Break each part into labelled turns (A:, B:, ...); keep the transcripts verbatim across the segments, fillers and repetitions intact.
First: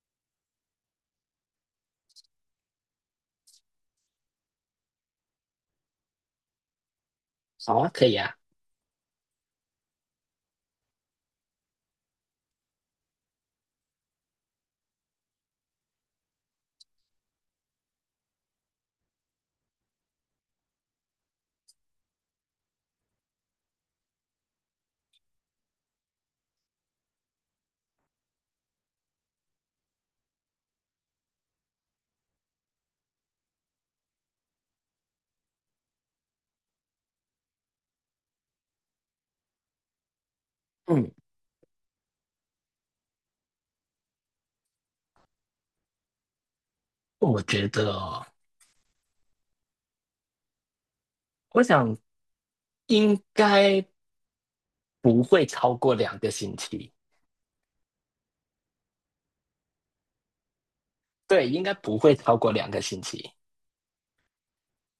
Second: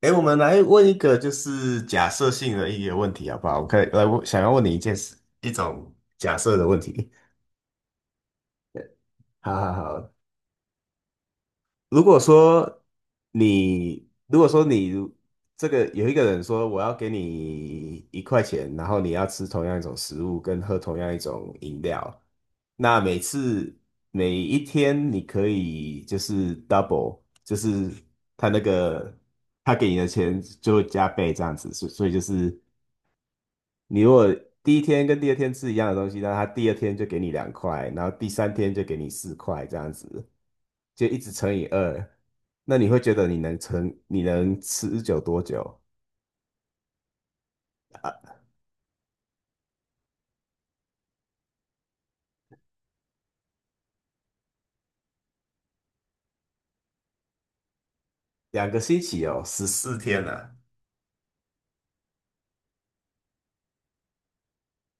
A: 哎，我们来问一个就是假设性的一个问题好不好？我可以来问，想要问你一件事，一种假设的问题。
B: 好啊，可以啊。
A: 好好好。如果说你，如果说你这个有一个人说我要给你一块钱，然后你要吃同样一种食物跟喝同样一种饮料，那每次每一天你可以就是 double，就是他那个他给你的钱就会加倍这样子，所所以就是你如果第一天跟第二天吃一样的东西，那他第二天就给你两块，然后第三天就给你四块，这样子就
B: 嗯，
A: 一直乘以二，那你会觉得你能撑，你能持久多久？
B: 我觉得
A: 啊？
B: 哦，我想应该不会超过两个星期。
A: 两个星期哦，十四天啊，
B: 对，应该不会超过两个星期。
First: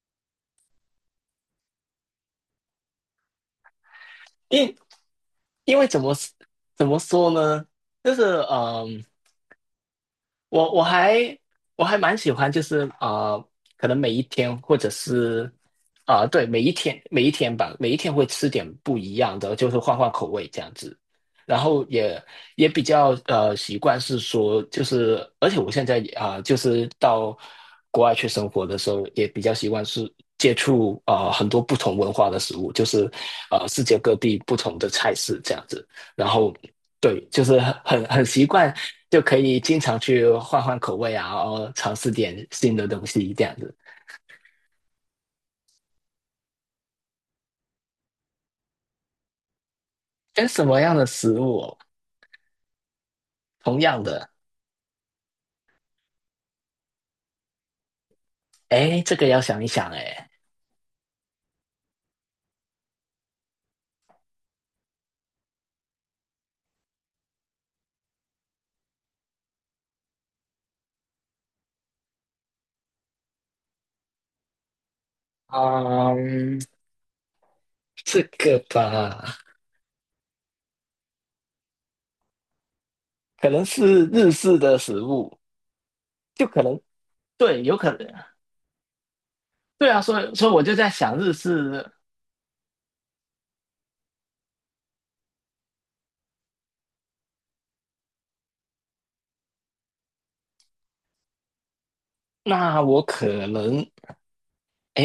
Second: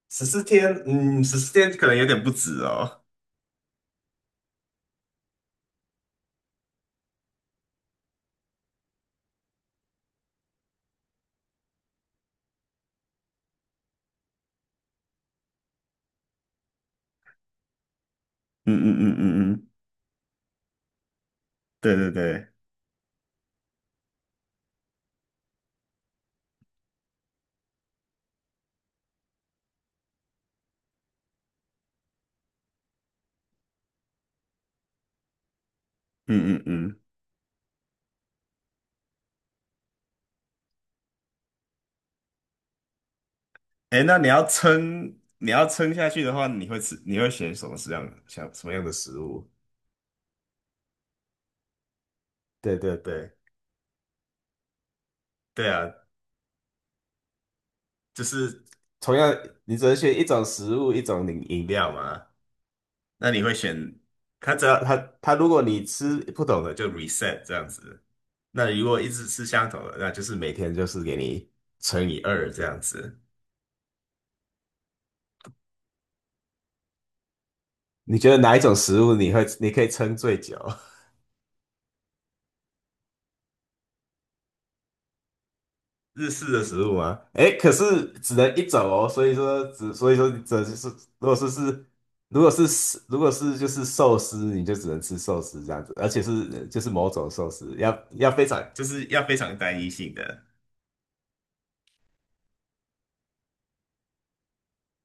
A: 十四天，嗯，十四天可能有点不止哦。
B: 因因为怎么怎么说呢？就是，嗯，我我还我还蛮喜欢，就是啊，可能每一天，或者是啊，对，每一天每一天吧，每一天会吃点
A: 嗯嗯
B: 不一
A: 嗯
B: 样
A: 嗯
B: 的，
A: 嗯。
B: 就是换换口味这样子。然后
A: 对对
B: 也
A: 对。
B: 也比较呃习惯是说，就是而且我现在啊、呃就是到国外去生活的时候，也比较习惯是接触啊很多不同文化的食物，就是呃世界各地不同的菜式这样子。然后
A: 嗯嗯嗯。
B: 对，就是很很很习惯。就可以经常去换换口味啊，然后尝试点新的东西这样子。
A: 哎，那你要撑，你要撑下去的话，你会吃，你会选什么样，像什么样的食物？
B: 跟什么样的食物哦？
A: 对对对，
B: 同样的，
A: 对啊，就是
B: 哎，这
A: 同
B: 个
A: 样，
B: 要想一
A: 你只
B: 想，
A: 能选一
B: 哎，
A: 种食物，一种饮饮料嘛。那你会选它？只要它它，如果你吃不懂的就 reset 这样子。那如果一直吃相同的，那就是每天就是给你乘以二这样子。
B: 嗯，
A: 你
B: 这
A: 觉得哪
B: 个
A: 一种食物你
B: 吧，
A: 会你可以撑最久？
B: 可能是日式的食物，
A: 日
B: 就
A: 式
B: 可
A: 的
B: 能，
A: 食物吗？诶，
B: 对，
A: 可
B: 有可
A: 是
B: 能，
A: 只能一种哦，所以说
B: 对
A: 只
B: 啊，
A: 所以
B: 所
A: 说
B: 以
A: 你
B: 所以我
A: 只
B: 就
A: 就是
B: 在想
A: 如
B: 日
A: 果说
B: 式，
A: 是如果是如果是就是寿司，你就只能吃寿司这样子，而且是就是某种寿司，要要非常就是要非常单一性的，
B: 那我可能，哎，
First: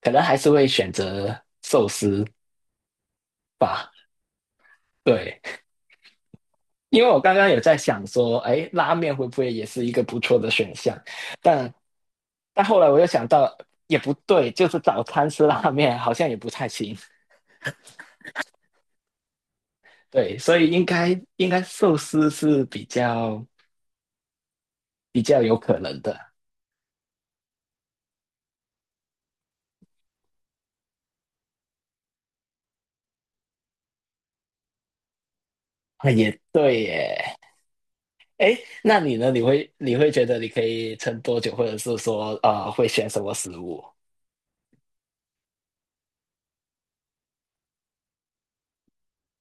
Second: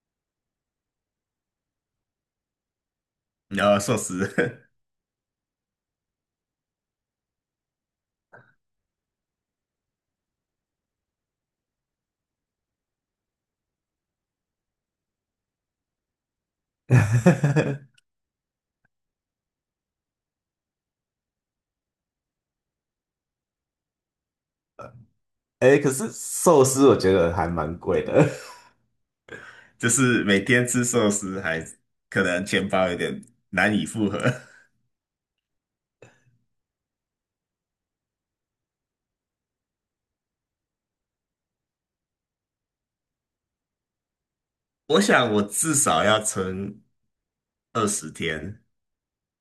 B: 可能还是会选择寿司
A: 然后
B: 吧，
A: 寿司，
B: 对。因为我刚刚有在想说，哎，拉面会不会也是一个不错的选项？但但后来我又想到，也不对，就是早餐吃拉面好像也不太行。对，所以应该应该寿司是比较比较有可
A: 诶，可
B: 能
A: 是
B: 的。
A: 寿司我觉得还蛮贵的，就是每天吃寿司还可能钱包有点难以负荷。
B: 啊，也对耶。哎，那你呢？你会你会觉得你可以撑多久，或者是说呃会选什么食物？
A: 我想我至少要撑二十天。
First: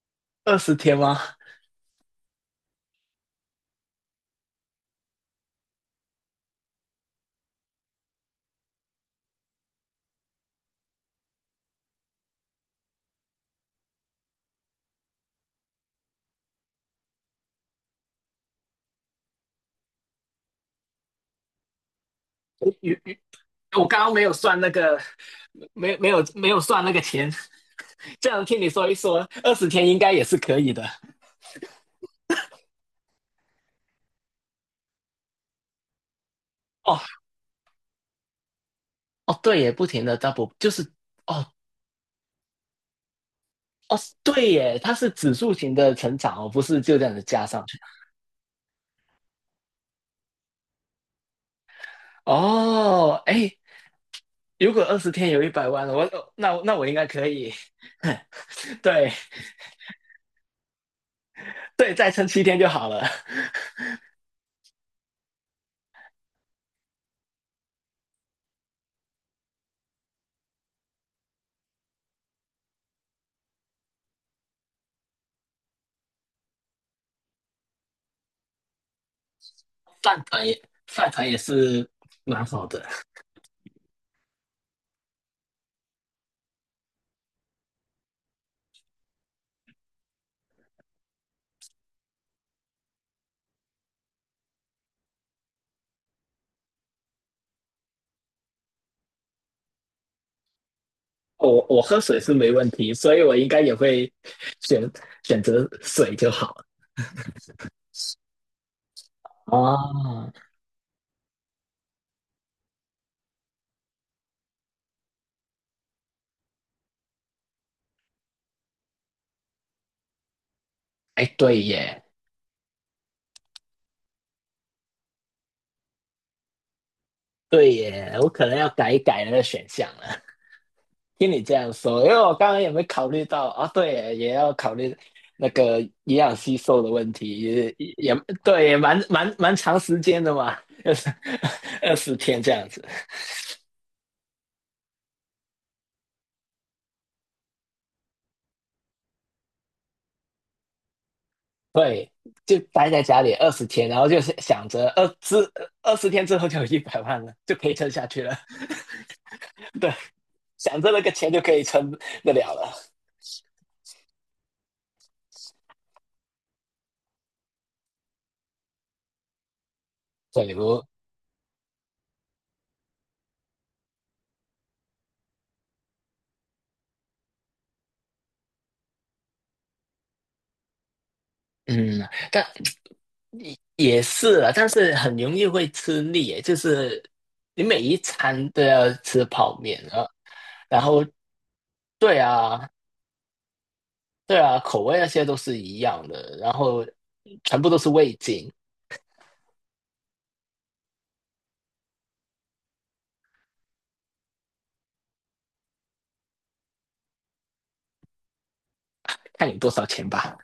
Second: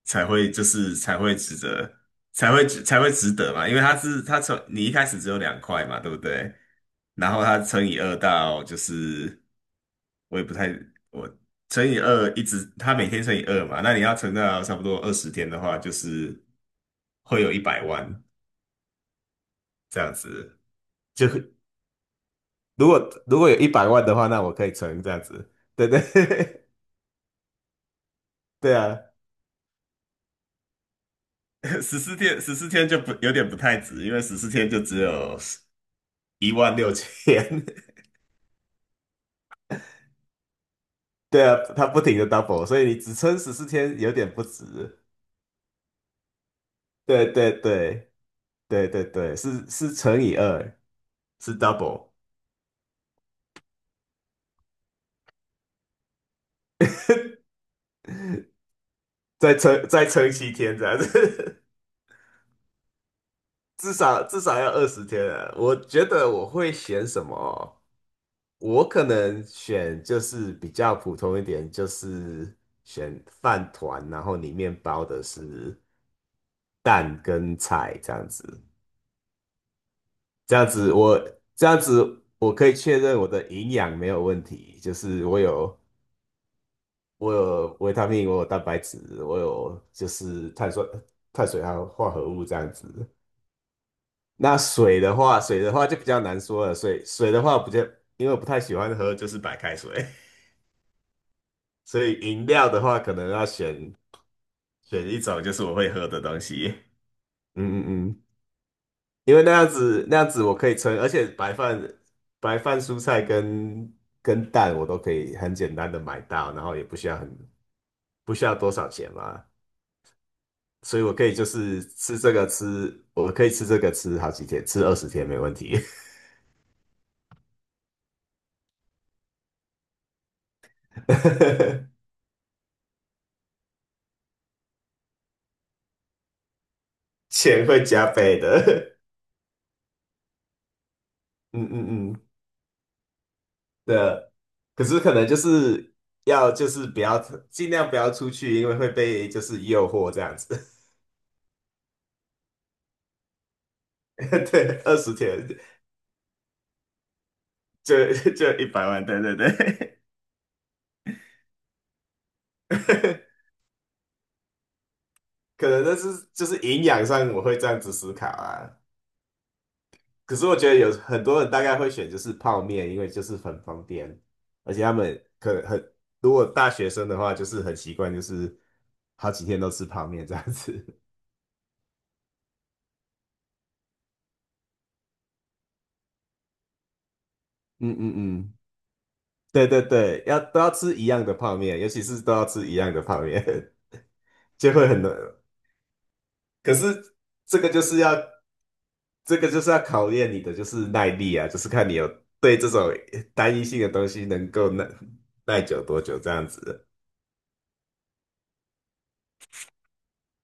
A: 才会
B: 二
A: 就
B: 十天
A: 是才
B: 吗？
A: 会值得，才会才会值得嘛，因为它是它从你一开始只有两块嘛，对不对？然后它乘以二到就是我也不太我乘以二一直它每天乘以二嘛，那你要乘到差不多二十天的话，就是会有一百万这样子。就
B: 我
A: 如果
B: 我
A: 如果有一
B: 我
A: 百
B: 刚
A: 万
B: 刚
A: 的
B: 没
A: 话，
B: 有
A: 那我
B: 算
A: 可
B: 那
A: 以
B: 个，
A: 存这样子。对
B: 没有
A: 对
B: 没有没有 算那个钱，这样听你
A: 对
B: 说一
A: 啊，
B: 说，二十天应该也是可以的。
A: 十四天，十四天就不有点不太值，因为十四天就只有十一万六
B: 哦，
A: 千，
B: 哦，对耶，不停的 double 就是。
A: 对
B: 哦，
A: 啊，它不停的 double,所以你只撑十四
B: 哦，
A: 天有点不
B: 对耶，它
A: 值。
B: 是指数型的成长哦，不是就这样子
A: 对
B: 加
A: 对
B: 上去。
A: 对对对对，是是乘以二，是 double,
B: 哦，哎，如果二十天有一百万了，我那那我应该可 以。对，
A: 再撑再撑七天这样子，
B: 对，再撑七天就好了。
A: 至少至少要二十天啊。我觉得我会选什么？我可能选就是比较普通一点，就是选饭团，然后里面包的是蛋跟菜这样子。
B: 饭团
A: 这
B: 也
A: 样子
B: 饭
A: 我
B: 团也
A: 这样
B: 是
A: 子
B: 蛮
A: 我
B: 好
A: 可以
B: 的，
A: 确认我的营养没有问题，就是我有我有维他命，我有蛋白质，我有就是碳酸碳水还有化合物这样子。那水的话，水的话就比较难说了。水水的话不就，因为我不太喜欢喝，就是白开水，
B: 我我 喝
A: 所以
B: 水是
A: 饮
B: 没问
A: 料的
B: 题，
A: 话可
B: 所以
A: 能
B: 我
A: 要
B: 应该也
A: 选
B: 会选
A: 选一
B: 选
A: 种就是
B: 择
A: 我会喝
B: 水
A: 的
B: 就
A: 东
B: 好了。
A: 西。嗯嗯嗯。因为那样子那样
B: 哦，
A: 子我可以称，而且白饭白饭、蔬菜跟跟蛋我都可以很简单的买到，然后也不需要很不需要多少钱嘛，所以我可
B: 哎，
A: 以就
B: 对
A: 是
B: 耶，
A: 吃这个吃，我可以吃这个吃好几天，吃二十天没问题，
B: 对耶，我可能要改一改那个选项了。听你这样 说，因为我刚刚也没考虑到啊，对耶也要考虑那个营养吸收的问题，
A: 钱
B: 也
A: 会加
B: 也
A: 倍
B: 对，也
A: 的，
B: 蛮蛮蛮长时间的嘛，二十
A: 嗯
B: 二
A: 嗯
B: 十
A: 嗯，
B: 天这样子。
A: 对啊，可是可能就是要就是不要尽量不要出去，因为会被就是诱惑这样子，
B: 对，就待在家里二十天，然后就是 想
A: 对，
B: 着
A: 二
B: 二
A: 十
B: 十
A: 天
B: 二十天之后就有一百万了，就可以撑下
A: 就
B: 去了。
A: 就一百万，对对
B: 对，
A: 对。
B: 想着那个钱就可以撑得了了。
A: 可能那是就是营养上我会这样子思考啊。可是
B: 对，
A: 我觉得
B: 我
A: 有很多人大概会选就是泡面，因为就是很方便，而且他们可能很，如果大学生的话，就是很习惯，就是好几天都吃泡面这样子。
B: 嗯，但也是啊，但是很容易会吃腻耶，就是你每
A: 嗯
B: 一
A: 嗯
B: 餐
A: 嗯。
B: 都要吃 泡
A: 对
B: 面
A: 对
B: 啊，
A: 对，要都要
B: 然
A: 吃
B: 后
A: 一样的泡面，尤其
B: 对
A: 是都要吃
B: 啊，
A: 一样的泡面，
B: 对 啊，
A: 就
B: 口
A: 会
B: 味
A: 很
B: 那
A: 难。
B: 些都是一样的，然
A: 可
B: 后
A: 是这
B: 全部
A: 个
B: 都
A: 就
B: 是
A: 是要
B: 味精，
A: 这个就是要考验你的就是耐力啊，就是看你有对这种单一性的东西能够耐耐久多久这样子。
B: 看你多少钱吧。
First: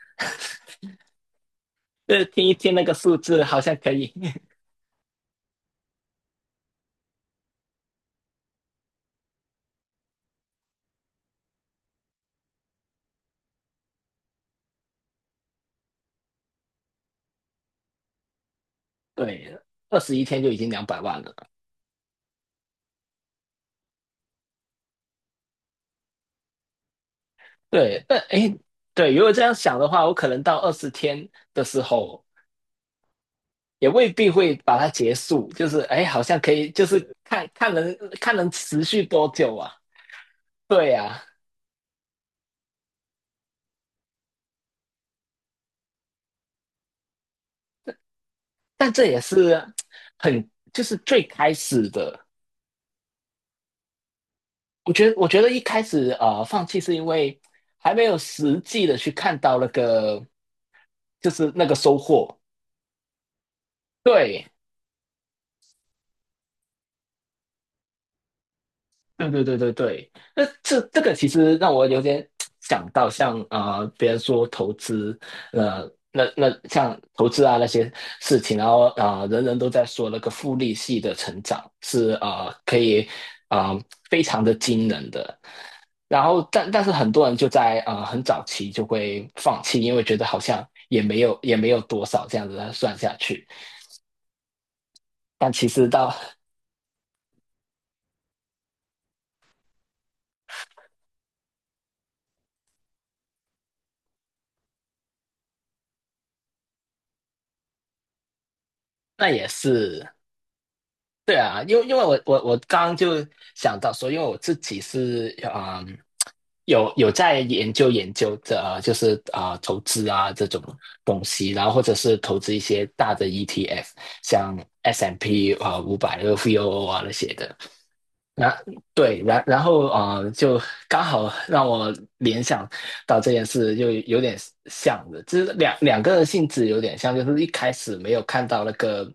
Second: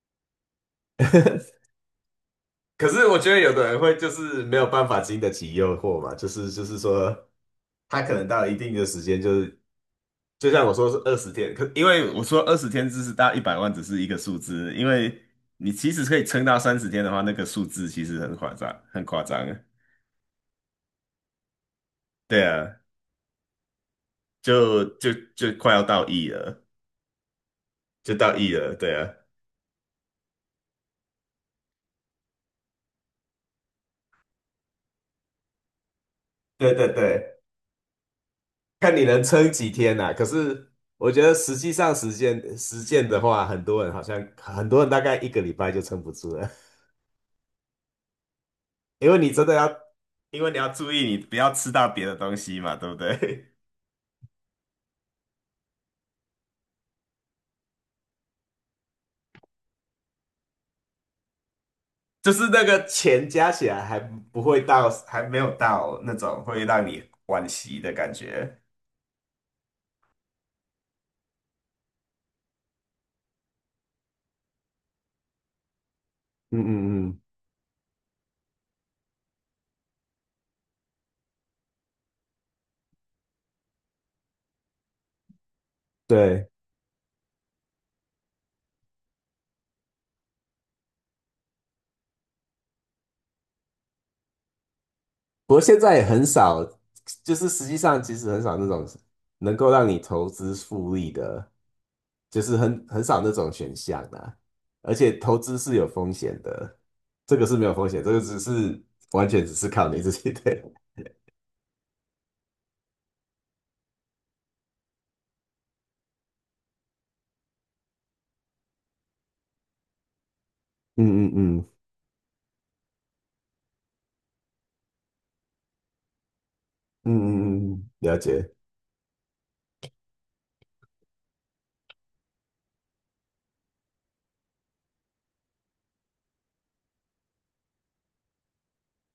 B: 呃，听一听那
A: 可
B: 个
A: 是
B: 数
A: 我觉得
B: 字
A: 有
B: 好
A: 的
B: 像
A: 人
B: 可
A: 会就
B: 以，
A: 是没有办法经得起诱惑嘛，就是就是说他可能到一定的时间就是就像我说是二十天，可因为我说二十天只是到一百万只是一个数字，因为你其实可以撑到三十天的话，那个数字其实很夸张，很 夸张。
B: 对，二十一天就已经两百万了。
A: 对啊，就就就快要到亿了，
B: 对，
A: 就
B: 但
A: 到亿
B: 诶，
A: 了，对
B: 对，
A: 啊。
B: 如果这样想的话，我可能到二十天的时候。也未必会把它结束，就是哎，好像可以，
A: 对
B: 就
A: 对
B: 是
A: 对，
B: 看看能看能持
A: 看
B: 续
A: 你能
B: 多
A: 撑
B: 久
A: 几
B: 啊。
A: 天呐、可是
B: 对
A: 我
B: 呀、
A: 觉得实际上实践实践的话，很多人好像很多人大概一个礼拜就撑不住了，
B: 但 这
A: 因为
B: 也
A: 你真的要，
B: 是
A: 因
B: 很
A: 为你要
B: 就
A: 注
B: 是
A: 意你
B: 最
A: 不
B: 开
A: 要吃到
B: 始
A: 别的
B: 的。
A: 东西嘛，对不对？
B: 我觉得，我觉得一开始呃放弃是因为还没有实际的去看到那个就是那个收
A: 就
B: 获。
A: 是那个钱加起来还不
B: 对，
A: 会到，还没有到那种会让你惋惜的感觉。
B: 对对对对对，那这这个其实让我有点想到像，呃，别人说投资，呃，那那
A: 嗯
B: 像
A: 嗯嗯，
B: 投资啊那些事情，然后啊、呃，人人都在说那个复利系的成长是呃可以啊、呃、非常的惊人的，然后
A: 对。
B: 但但是很多人就在呃很早期就会放弃，因为觉得好像也没有也没有多少这样子算下去，但
A: 不过
B: 其
A: 现
B: 实
A: 在也
B: 到
A: 很少，就是实际上其实很少那种能够让你投资复利的，就是很很少那种选项啦。而且投资是有风险的，这个是没有风险，这个只是完
B: 那
A: 全
B: 也
A: 只是靠你
B: 是。
A: 自己。对。
B: 对啊，因为因为我我我刚刚就想到说，因为我自己是啊、嗯有有在研究研究这、呃就是啊、呃投资啊这种东
A: 嗯
B: 西，
A: 嗯
B: 然后
A: 嗯
B: 或者是投资一些大的 E T F,像 S and P 五百、那呃、V O O 啊那些的。
A: 嗯嗯嗯，了解。
B: 那对，然然后啊、呃就刚好让我联想到这件事，就有点像的，就是两两个性质有点像，就是一开始没有看到那个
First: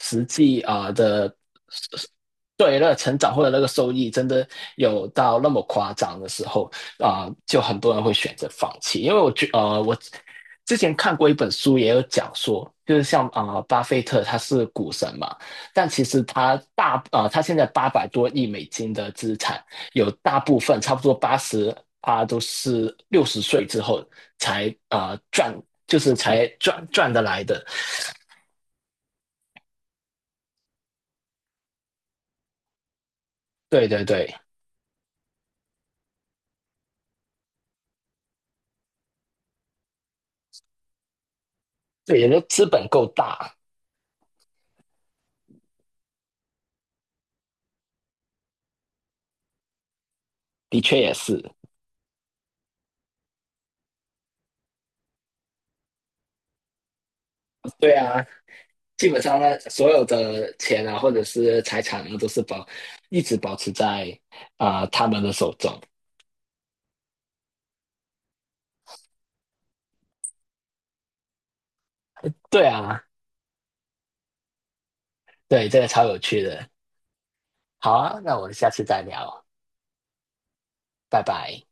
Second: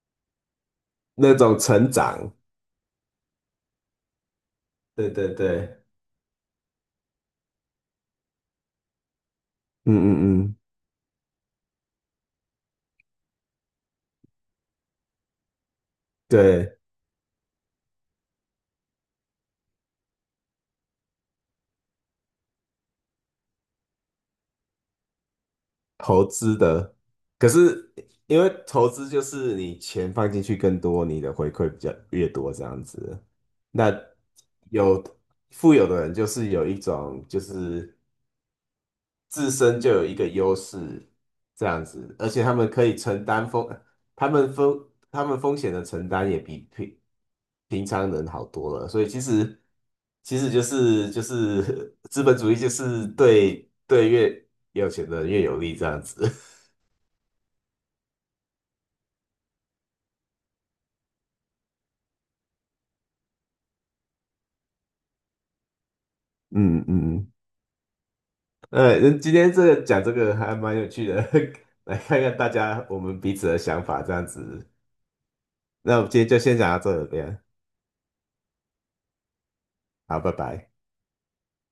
B: 实际啊、呃
A: 那
B: 的
A: 种成长，
B: 对那个成长或者那个收益真的有
A: 对对
B: 到那么
A: 对，
B: 夸张的时候啊、呃就很多人会选择放弃。因为我觉呃，
A: 嗯
B: 我
A: 嗯嗯，
B: 之前看过一本书，也有讲说，就是像啊、呃巴菲特他是股神嘛，但其实他
A: 对。
B: 大啊、呃他现在八百多亿美金的资产，有大部分差不多八十啊都是六十岁之后才啊、呃赚，就是
A: 投
B: 才
A: 资
B: 赚
A: 的，
B: 赚得来
A: 可
B: 的。
A: 是因为投资就是你钱放进去更多，你的回馈比较越多这样子。
B: 对
A: 那
B: 对对，
A: 有富有的人就是有一种就是自身就有一个优势这样子，
B: 对，
A: 而
B: 也就
A: 且他
B: 资
A: 们可
B: 本
A: 以
B: 够
A: 承担
B: 大，
A: 风，他们风他们风险的承担也比平平常人好多了。所以其实其实就
B: 的确
A: 是
B: 也
A: 就
B: 是。
A: 是 资本主义就是对对越有钱的人越有利这样子。
B: 对啊，基本上呢，所有的钱啊，或者是财产啊，都是保一直保持在啊、呃他们的手中。
A: 嗯嗯。嗯呃，今天这个讲这个还蛮有趣的，来看看大
B: 对
A: 家我
B: 啊，
A: 们彼此的想法这样子。
B: 对，这个
A: 那我
B: 超
A: 们
B: 有
A: 今天就
B: 趣
A: 先
B: 的。
A: 讲到这边，
B: 好啊，那我们下次再聊，
A: 好，拜拜。
B: 拜拜。